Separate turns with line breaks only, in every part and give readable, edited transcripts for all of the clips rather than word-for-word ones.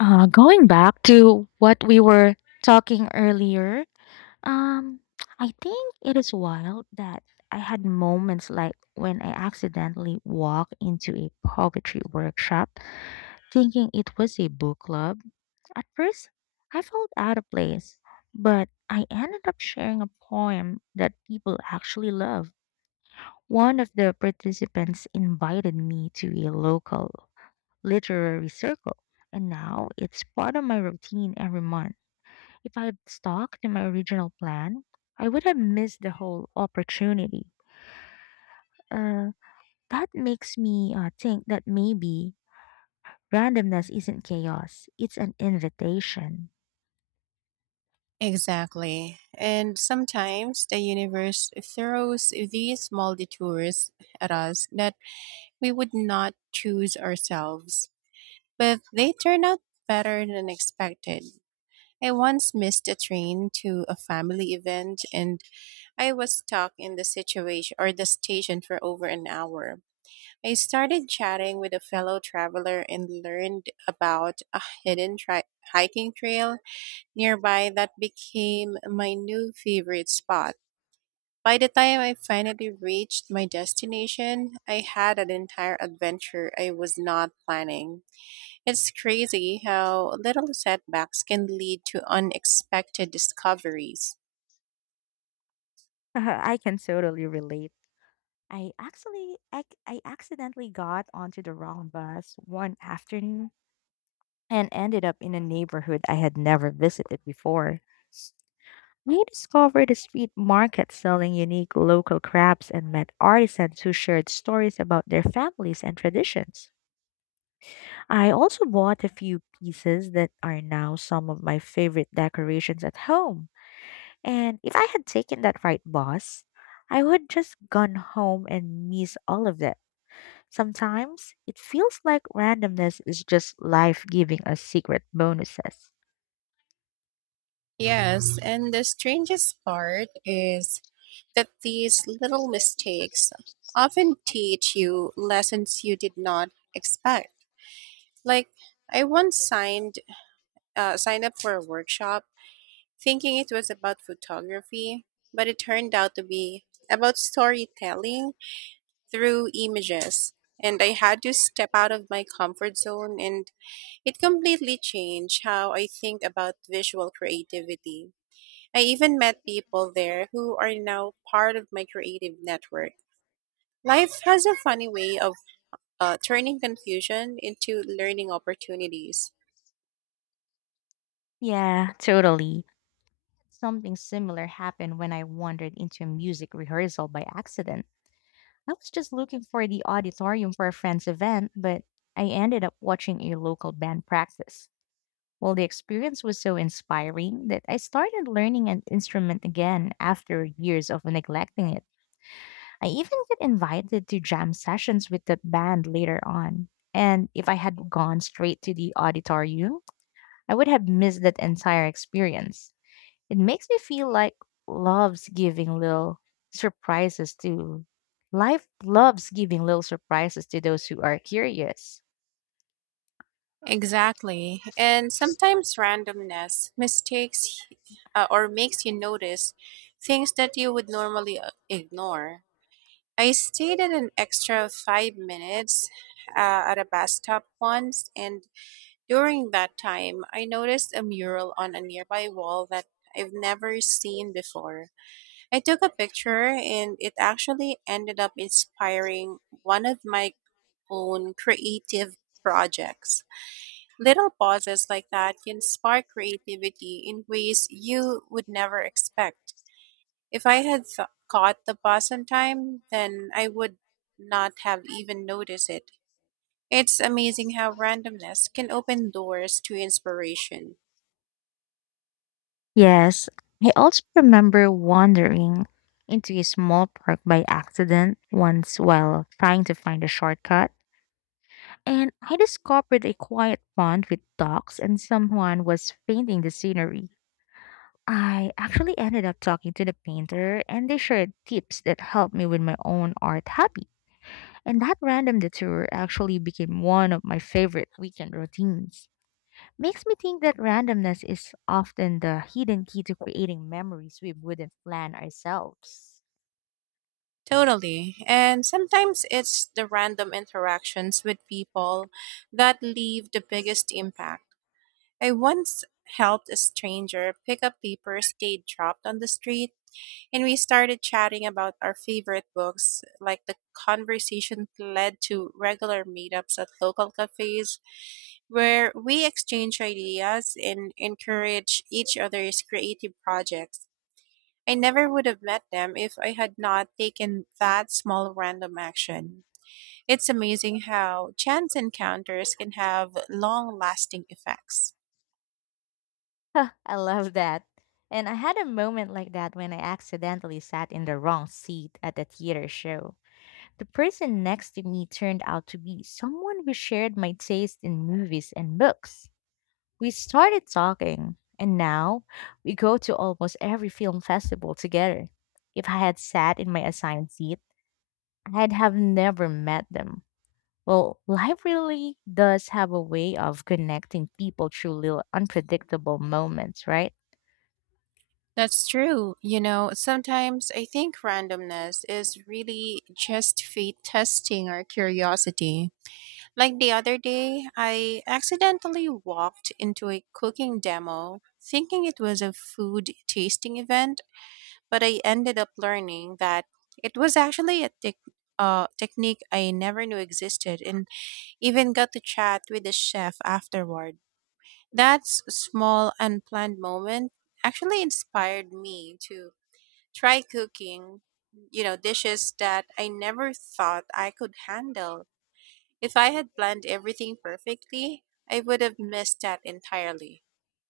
Going back to what we were talking earlier, um, I think it is wild that I had moments like when I accidentally walked into a poetry workshop thinking it was a book club. At first, I felt out of place, but I ended up sharing a poem that people actually love. One of the participants invited me to a local literary circle, and now it's part of my routine every month. If I had stuck to my original plan, I would have missed the whole opportunity. Uh, that makes me think that maybe randomness isn't chaos, it's an invitation.
Exactly. And sometimes the universe throws these small detours at us that we would not choose ourselves, but they turn out better than expected. I once missed a train to a family event and I was stuck in the situation or the station for over an hour. I started chatting with a fellow traveler and learned about a hidden hiking trail nearby that became my new favorite spot. By the time I finally reached my destination, I had an entire adventure I was not planning. It's crazy how little setbacks can lead to unexpected discoveries.
I can totally relate. I accidentally got onto the wrong bus one afternoon and ended up in a neighborhood I had never visited before. I discovered a street market selling unique local crafts and met artisans who shared stories about their families and traditions. I also bought a few pieces that are now some of my favorite decorations at home. And if I had taken that right boss, I would just gone home and miss all of that. Sometimes it feels like randomness is just life giving us secret bonuses.
Yes, and the strangest part is that these little mistakes often teach you lessons you did not expect. Like, I once signed up for a workshop thinking it was about photography, but it turned out to be about storytelling through images. And I had to step out of my comfort zone, and it completely changed how I think about visual creativity. I even met
It completely
people
changed how I
there who
think about visual creative. I even want
are now
people wearable or long
part of my
arm
creative network. Life
creative network. That's
has a funny
also funny
way
with
of
altering them
turning
into
confusion
learning
into learning opportunities.
opportunities. Yeah, totally. Something similar happened when I wandered into a music rehearsal by accident. I was just looking for the auditorium for a friend's event, but I ended up watching a local band practice. Well, the experience was so inspiring that I started learning an instrument again after years of neglecting it. I even get invited to jam sessions with the band later on. And if I had gone straight to the auditorium, I would have missed that entire experience. It makes me feel like loves giving little surprises to life loves giving little surprises to those who are curious.
Exactly. And sometimes randomness mistakes or makes you notice things that you would normally ignore. I stayed in an extra 5 minutes at a bus stop once, and during that time, I noticed a mural on a nearby wall that I've never seen before. I took a picture, and it actually ended up inspiring one of my own creative projects. Little pauses like that can spark creativity in ways you would never expect. If I had caught the bus on time, then I would not have even noticed it. It's amazing how randomness can open doors to inspiration.
Yes, I also remember wandering into a small park by accident once while trying to find a shortcut, and I discovered a quiet pond with ducks and someone was painting the scenery. I actually ended up talking to the painter and they shared tips that helped me with my own art hobby. And that random detour actually became one of my favorite weekend routines. Makes me think that randomness is often the hidden key to creating memories we wouldn't plan ourselves.
Totally. And sometimes it's the random interactions with people that leave the biggest impact. I once helped a stranger pick up papers they'd dropped on the street. And we started chatting about our favorite books. Like, the conversation led to regular meetups at local cafes where we exchange ideas and encourage each other's creative projects. I never would have met them if I had not taken that small random action. It's amazing how chance encounters can have long lasting effects.
Huh, I love that. And I had a moment like that when I accidentally sat in the wrong seat at a theater show. The person next to me turned out to be someone who shared my taste in movies and books. We started talking, and now we go to almost every film festival together. If I had sat in my assigned seat, I'd have never met them. Well, life really does have a way of connecting people through little unpredictable moments, right?
That's true. You know, sometimes I think randomness is really just fate testing our curiosity. Like the other day, I accidentally walked into a cooking demo thinking it was a food tasting event, but I ended up learning that it was actually a technique I never knew existed and even got to chat with the chef afterward. That small unplanned moment actually inspired me to try cooking, you know, dishes that I never thought I could handle. If I had planned everything perfectly, I would have missed that entirely.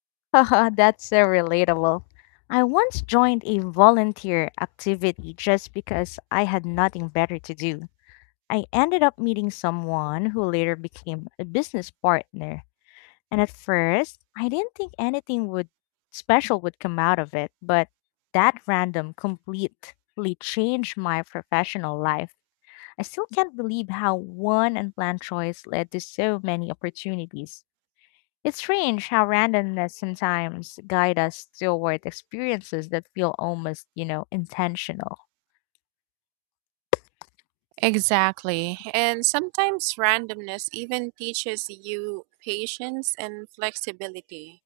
Haha, that's so relatable. I once joined a volunteer activity just because I had nothing better to do. I ended up meeting someone who later became a business partner. And at first, I didn't think anything would special would come out of it, but that random completely changed my professional life. I still can't believe how one unplanned choice led to so many opportunities. It's strange how randomness sometimes guide us toward experiences that feel almost, you know, intentional.
Exactly. And sometimes randomness even teaches you patience and flexibility.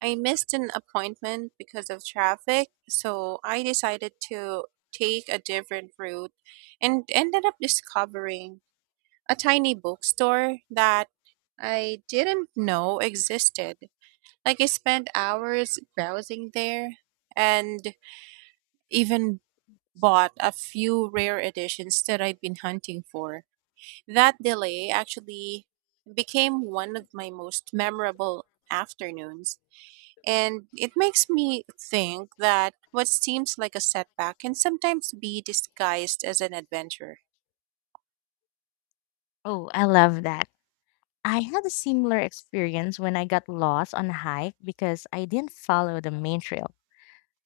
I missed an appointment because of traffic, so I decided to take a different route and ended up discovering a tiny bookstore that I didn't know existed. Like, I spent hours browsing there and even bought a few rare editions that I'd been hunting for. That delay actually became one of my most memorable afternoons. And it makes me think that what seems like a setback can sometimes be disguised as an adventure.
Oh, I love that. I had a similar experience when I got lost on a hike because I didn't follow the main trail.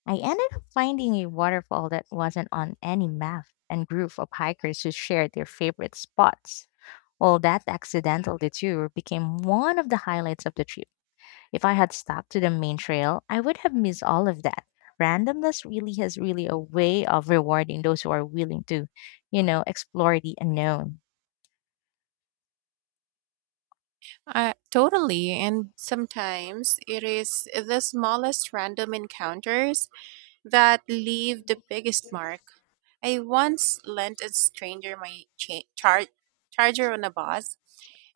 I ended up finding a waterfall that wasn't on any map and group of hikers who shared their favorite spots. Well, that accidental detour became one of the highlights of the trip. If I had stuck to the main trail, I would have missed all of that. Randomness really has really a way of rewarding those who are willing to, you know, explore the unknown.
Totally, and sometimes it is the smallest random encounters that leave the biggest mark. I once lent a stranger my charger on a bus,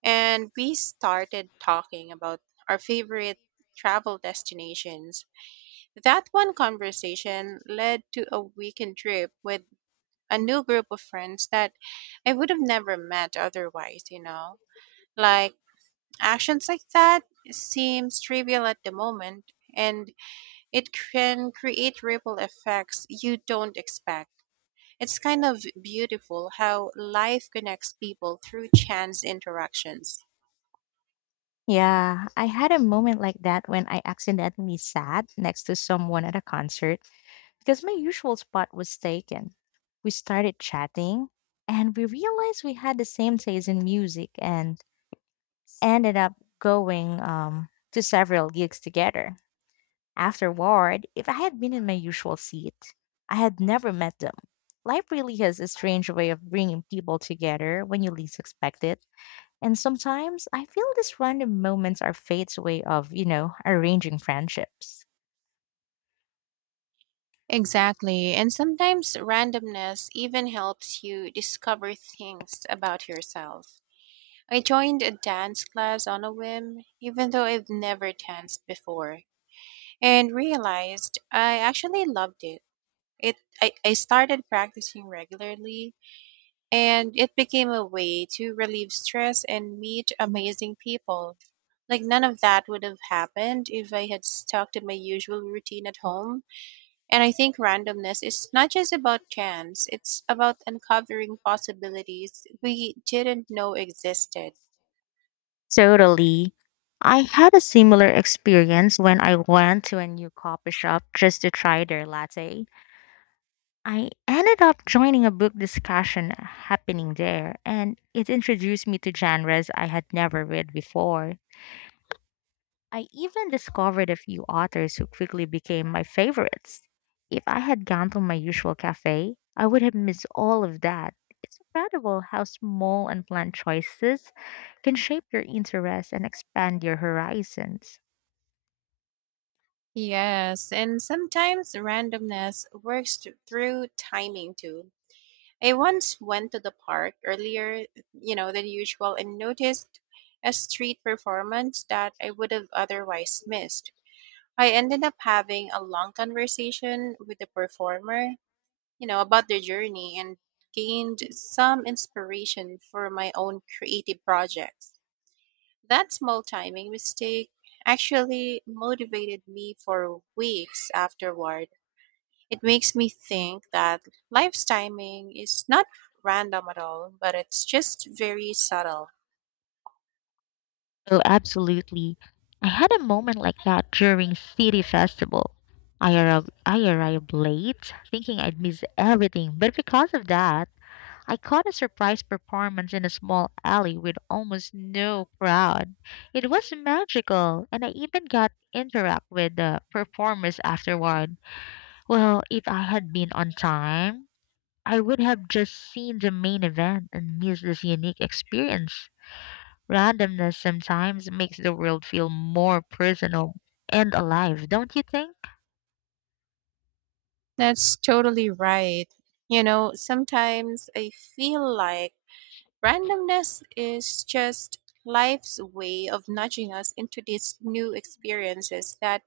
and we started talking about our favorite travel destinations. That one conversation led to a weekend trip with a new group of friends that I would have never met otherwise, you know. Like, actions like that seems trivial at the moment and it can create ripple effects you don't expect. It's kind of beautiful how life connects people through chance interactions.
Yeah, I had a moment like that when I accidentally sat next to someone at a concert because my usual spot was taken. We started chatting and we realized we had the same taste in music and ended up going to several gigs together. Afterward, if I had been in my usual seat, I had never met them. Life really has a strange way of bringing people together when you least expect it. And sometimes I feel these random moments are fate's way of, you know, arranging friendships.
Exactly. And sometimes randomness even helps you discover things about yourself. I joined a dance class on a whim, even though I've never danced before, and realized I actually loved it. It I started practicing regularly and it became a way to relieve stress and meet amazing people. Like, none of that would have happened if I had stuck to my usual routine at home. And I think randomness is not just about chance, it's about uncovering possibilities we didn't know existed.
Totally. I had a similar experience when I went to a new coffee shop just to try their latte. I ended up joining a book discussion happening there, and it introduced me to genres I had never read before. I even discovered a few authors who quickly became my favorites. If I had gone to my usual cafe, I would have missed all of that. It's incredible how small and planned choices can shape your interests and expand your horizons.
Yes, and sometimes randomness works through timing too. I once went to the park earlier, you know, than usual and noticed a street performance that I would have otherwise missed. I ended up having a long conversation with the performer, you know, about their journey and gained some inspiration for my own creative projects. That small timing mistake actually motivated me for weeks afterward. It makes me think that life's timing is not random at all, but it's just very subtle.
Oh, absolutely. I had a moment like that during City Festival. I arrived late, thinking I'd miss everything, but because of that, I caught a surprise performance in a small alley with almost no crowd. It was magical, and I even got interact with the performers afterward. Well, if I had been on time, I would have just seen the main event and missed this unique experience. Randomness sometimes makes the world feel more personal and alive, don't you think?
That's totally right. You know, sometimes I feel like randomness is just life's way of nudging us into these new experiences that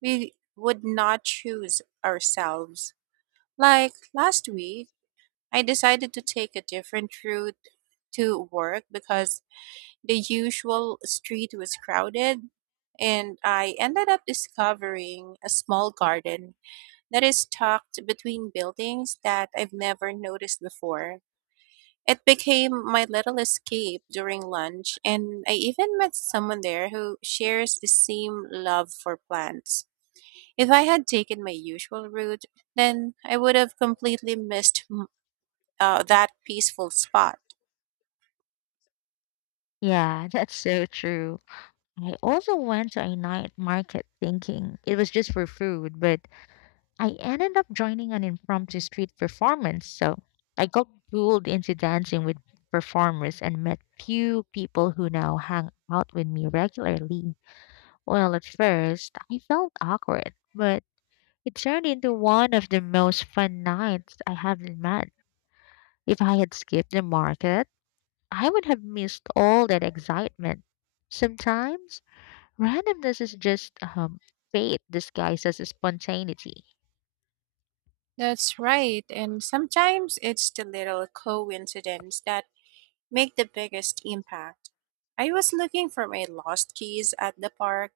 we would not choose ourselves. Like last week, I decided to take a different route to work because the usual street was crowded, and I ended up discovering a small garden that is tucked between buildings that I've never noticed before. It became my little escape during lunch, and I even met someone there who shares the same love for plants. If I had taken my usual route, then I would have completely missed that peaceful spot.
Yeah, that's so true. I also went to a night market thinking it was just for food, but I ended up joining an impromptu street performance, so I got pulled into dancing with performers and met few people who now hang out with me regularly. Well, at first, I felt awkward, but it turned into one of the most fun nights I have in months. If I had skipped the market, I would have missed all that excitement. Sometimes, randomness is just fate disguised as spontaneity.
That's right. And sometimes it's the little coincidence that make the biggest impact. I was looking for my lost keys at the park,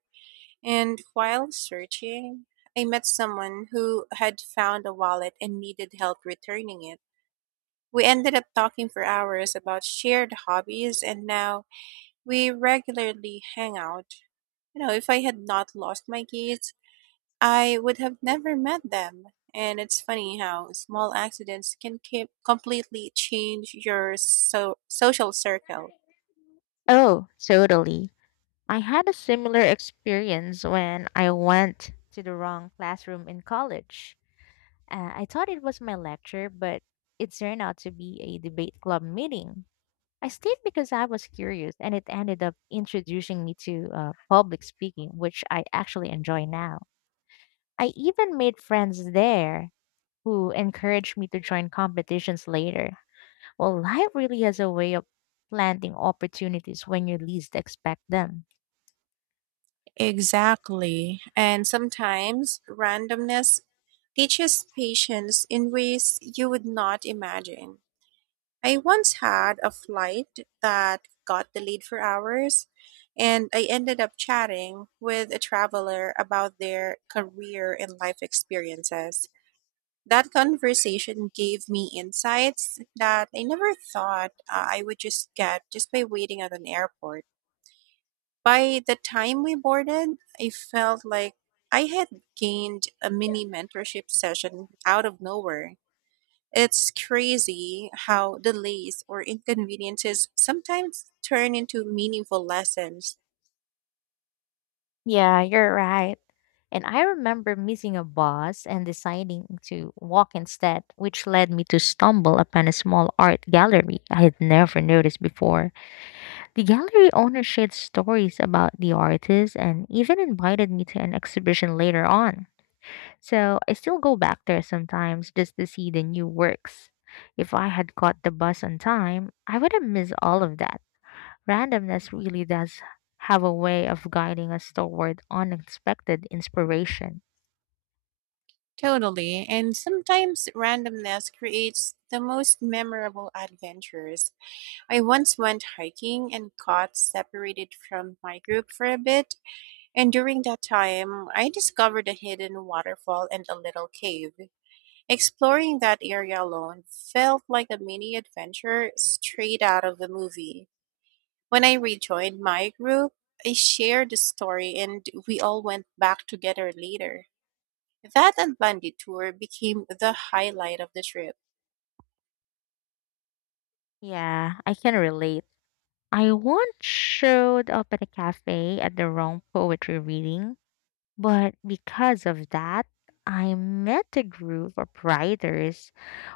and while searching, I met someone who had found a wallet and needed help returning it. We ended up talking for hours about shared hobbies, and now we regularly hang out. You know, if I had not lost my keys, I would have never met them. And it's funny how small accidents can completely change your social circle.
Oh, totally. I had a similar experience when I went to the wrong classroom in college. I thought it was my lecture, but it turned out to be a debate club meeting. I stayed because I was curious, and it ended up introducing me to public speaking, which I actually enjoy now. I even made friends there who encouraged me to join competitions later. Well, life really has a way of planting opportunities when you least expect them.
Exactly. And sometimes randomness teaches patience in ways you would not imagine. I once had a flight that got delayed for hours, and I ended up chatting with a traveler about their career and life experiences. That conversation gave me insights that I never thought I would just get just by waiting at an airport. By the time we boarded, I felt like I had gained a mini mentorship session out of nowhere. It's crazy how delays or inconveniences sometimes turn into meaningful lessons.
Yeah, you're right. And I remember missing a bus and deciding to walk instead, which led me to stumble upon a small art gallery I had never noticed before. The gallery owner shared stories about the artists and even invited me to an exhibition later on. So I still go back there sometimes just to see the new works. If I had caught the bus on time, I would have missed all of that. Randomness really does have a way of guiding us toward unexpected inspiration.
Totally. And sometimes randomness creates the most memorable adventures. I once went hiking and got separated from my group for a bit, and during that time, I discovered a hidden waterfall and a little cave. Exploring that area alone felt like a mini adventure straight out of a movie. When I rejoined my group, I shared the story and we all went back together later. That unplanned detour became the highlight of the trip.
Yeah, I can relate. I once showed up at a cafe at the wrong poetry reading, but because of that, I met a group of writers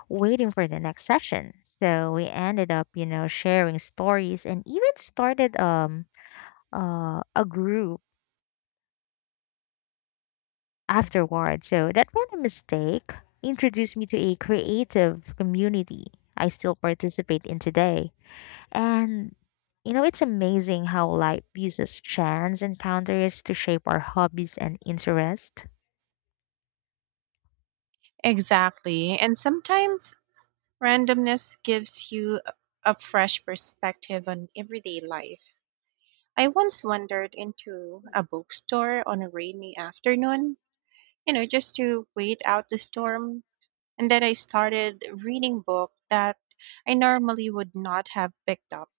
waiting for the next session. So we ended up, you know, sharing stories and even started a group afterward. So that random mistake introduced me to a creative community I still participate in today. And you know, it's amazing how life uses chance encounters to shape our hobbies and interests.
Exactly. And sometimes randomness gives you a fresh perspective on everyday life. I once wandered into a bookstore on a rainy afternoon, you know, just to wait out the storm. And then I started reading book that I normally would not have picked up.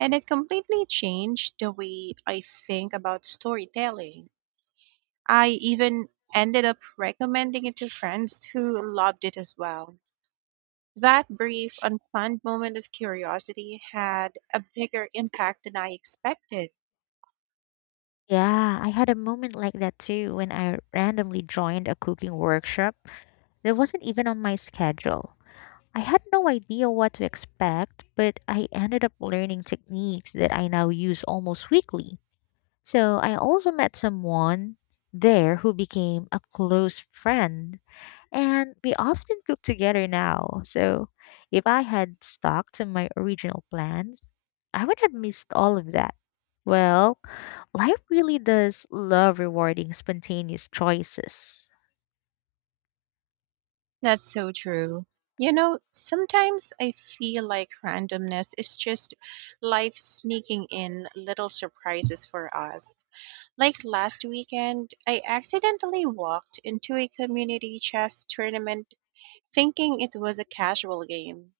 And it completely changed the way I think about storytelling. I even ended up recommending it to friends who loved it as well. That brief, unplanned moment of curiosity had a bigger impact than I expected.
Yeah, I had a moment like that too when I randomly joined a cooking workshop that wasn't even on my schedule. I had no idea what to expect, but I ended up learning techniques that I now use almost weekly. So I also met someone there who became a close friend, and we often cook together now. So if I had stuck to my original plans, I would have missed all of that. Well, life really does love rewarding spontaneous choices.
That's so true. You know, sometimes I feel like randomness is just life sneaking in little surprises for us. Like last weekend, I accidentally walked into a community chess tournament thinking it was a casual game.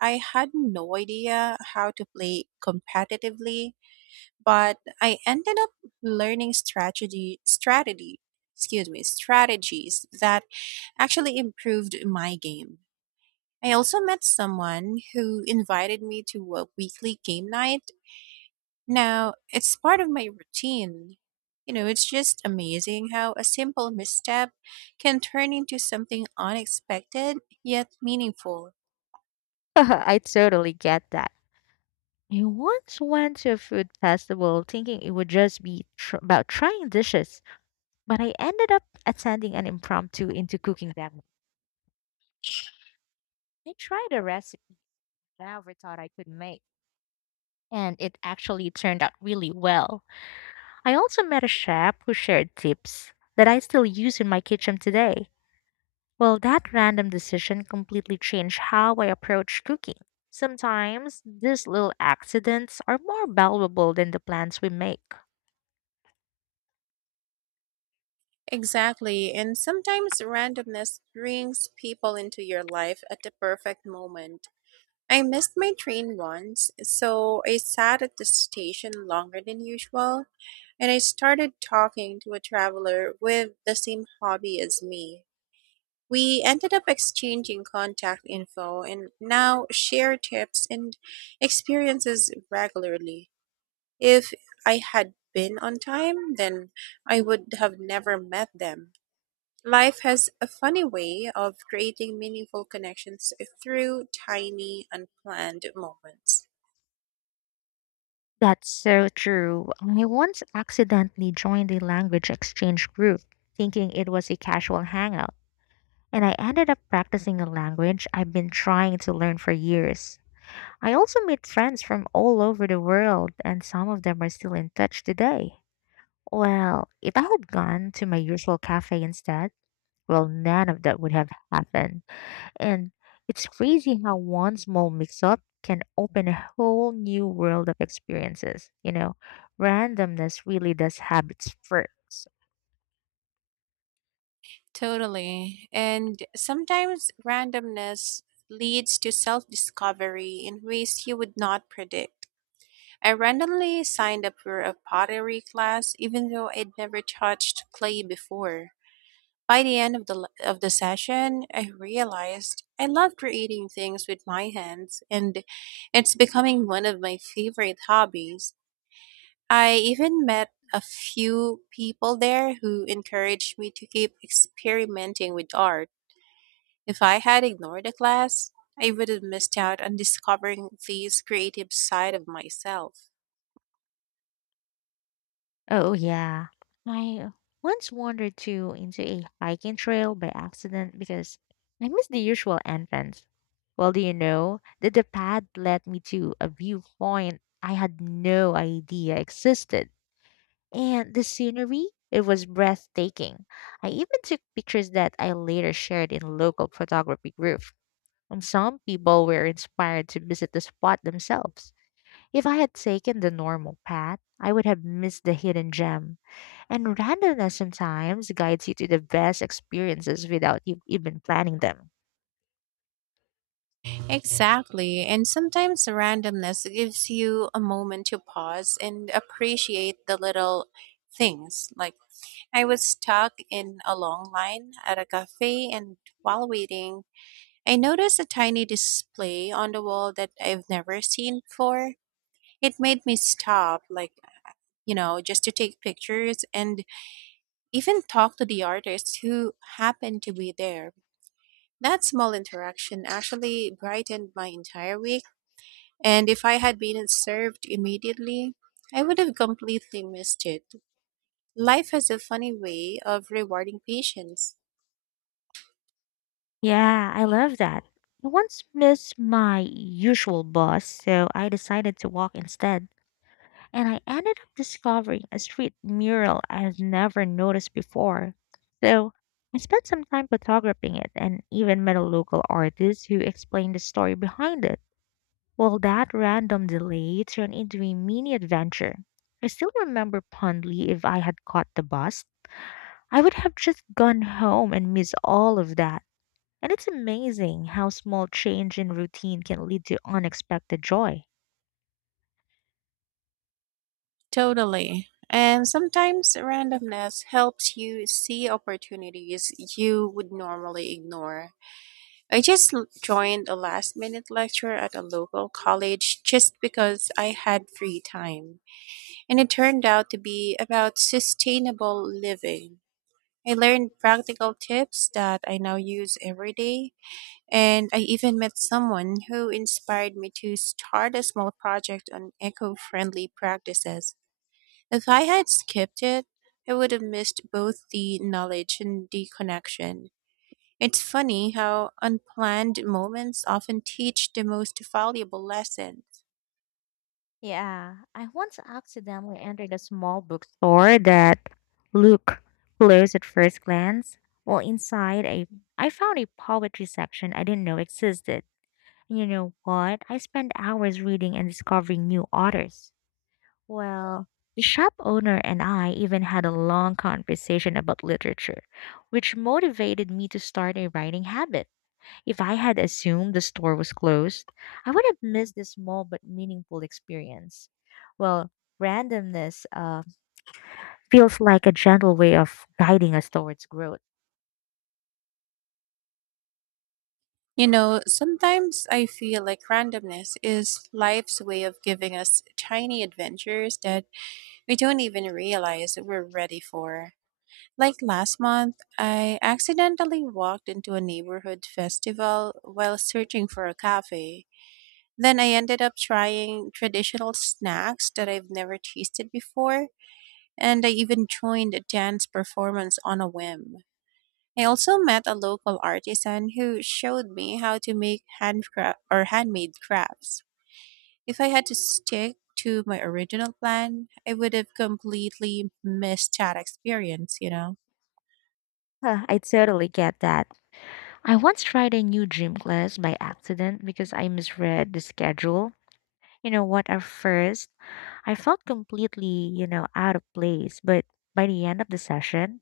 I had no idea how to play competitively, but I ended up learning strategy strategy excuse me, strategies that actually improved my game. I also met someone who invited me to a weekly game night. Now, it's part of my routine. You know, it's just amazing how a simple misstep can turn into something unexpected yet meaningful.
I totally get that. I once went to a food festival thinking it would just be about trying dishes, but I ended up attending an impromptu into cooking them. I tried a recipe I never thought I could make, and it actually turned out really well. I also met a chef who shared tips that I still use in my kitchen today. Well, that random decision completely changed how I approach cooking. Sometimes these little accidents are more valuable than the plans we make.
Exactly. And sometimes randomness brings people into your life at the perfect moment. I missed my train once, so I sat at the station longer than usual, and I started talking to a traveler with the same hobby as me. We ended up exchanging contact info and now share tips and experiences regularly. If I had been on time, then I would have never met them. Life has a funny way of creating meaningful connections through tiny, unplanned moments.
That's so true. I once accidentally joined a language exchange group, thinking it was a casual hangout, and I ended up practicing a language I've been trying to learn for years. I also made friends from all over the world, and some of them are still in touch today. Well, if I had gone to my usual cafe instead, well, none of that would have happened. And it's crazy how one small mix up can open a whole new world of experiences. You know, randomness really does have its perks.
Totally. And sometimes randomness leads to self discovery in ways you would not predict. I randomly signed up for a pottery class, even though I'd never touched clay before. By the end of the session, I realized I love creating things with my hands, and it's becoming one of my favorite hobbies. I even met a few people there who encouraged me to keep experimenting with art. If I had ignored the class, I would have missed out on discovering this creative side of myself.
Oh, yeah. I once wandered to into a hiking trail by accident because I missed the usual entrance. Well, do you know that the path led me to a viewpoint I had no idea existed? And the scenery, it was breathtaking. I even took pictures that I later shared in a local photography group. And some people were inspired to visit the spot themselves. If I had taken the normal path, I would have missed the hidden gem. And randomness sometimes guides you to the best experiences without you even planning them.
Exactly, and sometimes randomness gives you a moment to pause and appreciate the little things. Like, I was stuck in a long line at a cafe, and while waiting, I noticed a tiny display on the wall that I've never seen before. It made me stop, like, you know, just to take pictures and even talk to the artist who happened to be there. That small interaction actually brightened my entire week, and if I had been served immediately, I would have completely missed it. Life has a funny way of rewarding patience.
Yeah, I love that. I once missed my usual bus, so I decided to walk instead. And I ended up discovering a street mural I had never noticed before. So I spent some time photographing it and even met a local artist who explained the story behind it. Well, that random delay turned into a mini adventure. I still remember fondly if I had caught the bus, I would have just gone home and missed all of that. And it's amazing how small change in routine can lead to unexpected joy.
Totally. And sometimes randomness helps you see opportunities you would normally ignore. I just joined a last minute lecture at a local college just because I had free time. And it turned out to be about sustainable living. I learned practical tips that I now use every day. And I even met someone who inspired me to start a small project on eco friendly practices. If I had skipped it, I would have missed both the knowledge and the connection. It's funny how unplanned moments often teach the most valuable lessons.
Yeah, I once accidentally entered a small bookstore that looked closed at first glance. Well, inside I found a poetry section I didn't know existed. You know what? I spend hours reading and discovering new authors. Well, the shop owner and I even had a long conversation about literature, which motivated me to start a writing habit. If I had assumed the store was closed, I would have missed this small but meaningful experience. Well, randomness feels like a gentle way of guiding us towards growth.
You know, sometimes I feel like randomness is life's way of giving us tiny adventures that we don't even realize we're ready for. Like last month, I accidentally walked into a neighborhood festival while searching for a cafe. Then I ended up trying traditional snacks that I've never tasted before, and I even joined a dance performance on a whim. I also met a local artisan who showed me how to make handcraft or handmade crafts. If I had to stick to my original plan, I would have completely missed that experience, you know.
Huh, I totally get that. I once tried a new gym class by accident because I misread the schedule. You know what? At first, I felt completely, you know, out of place, but by the end of the session,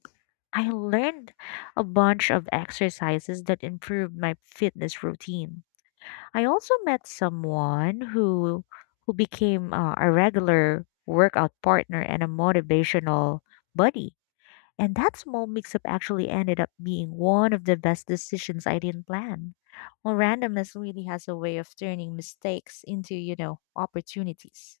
I learned a bunch of exercises that improved my fitness routine. I also met someone who became a regular workout partner and a motivational buddy. And that small mix-up actually ended up being one of the best decisions I didn't plan. Well, randomness really has a way of turning mistakes into, you know, opportunities.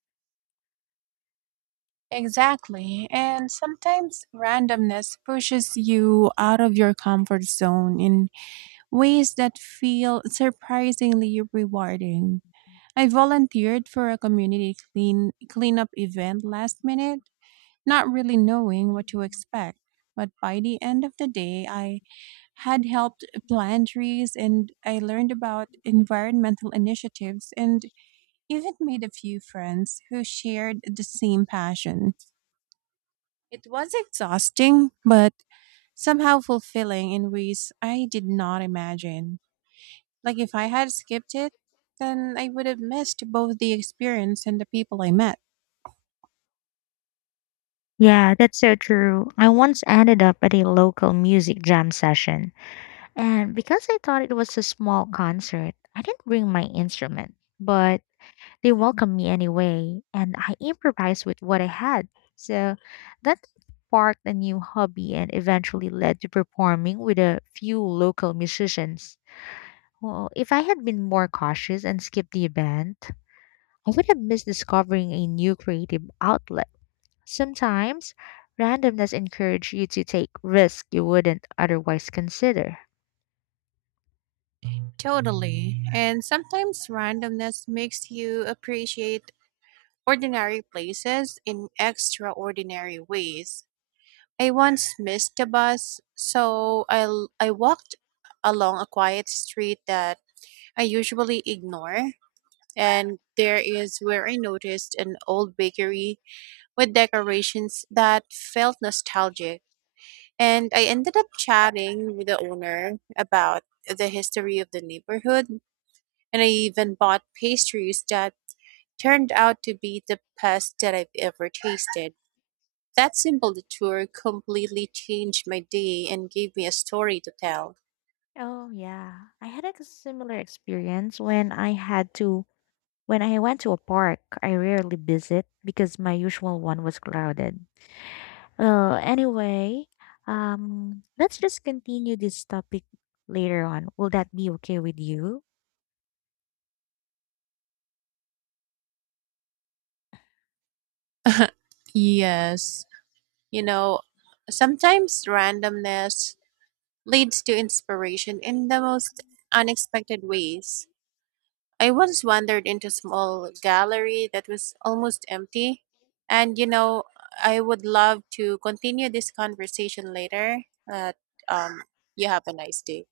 Exactly. And sometimes randomness pushes you out of your comfort zone in ways that feel surprisingly rewarding. I volunteered for a community clean cleanup event last minute, not really knowing what to expect. But by the end of the day, I had helped plant trees and I learned about environmental initiatives and even made a few friends who shared the same passion. It was exhausting, but somehow fulfilling in ways I did not imagine. Like, if I had skipped it, then I would have missed both the experience and the people I met.
Yeah, that's so true. I once ended up at a local music jam session, and because I thought it was a small concert, I didn't bring my instrument, but they welcomed me anyway, and I improvised with what I had. So that sparked a new hobby and eventually led to performing with a few local musicians. Well, if I had been more cautious and skipped the event, I would have missed discovering a new creative outlet. Sometimes, randomness encourages you to take risks you wouldn't otherwise consider.
Totally. And sometimes randomness makes you appreciate ordinary places in extraordinary ways. I once missed the bus, so I walked along a quiet street that I usually ignore. And there is where I noticed an old bakery with decorations that felt nostalgic. And I ended up chatting with the owner about the history of the neighborhood. And I even bought pastries that turned out to be the best that I've ever tasted. That simple detour completely changed my day and gave me a story to tell.
Oh yeah. I had a similar experience when I had to when I went to a park I rarely visit because my usual one was crowded. Well, anyway, let's just continue this topic later on. Will that be okay with you?
Yes. You know, sometimes randomness leads to inspiration in the most unexpected ways. I once wandered into a small gallery that was almost empty. And, you know, I would love to continue this conversation later, but um, you have a nice day.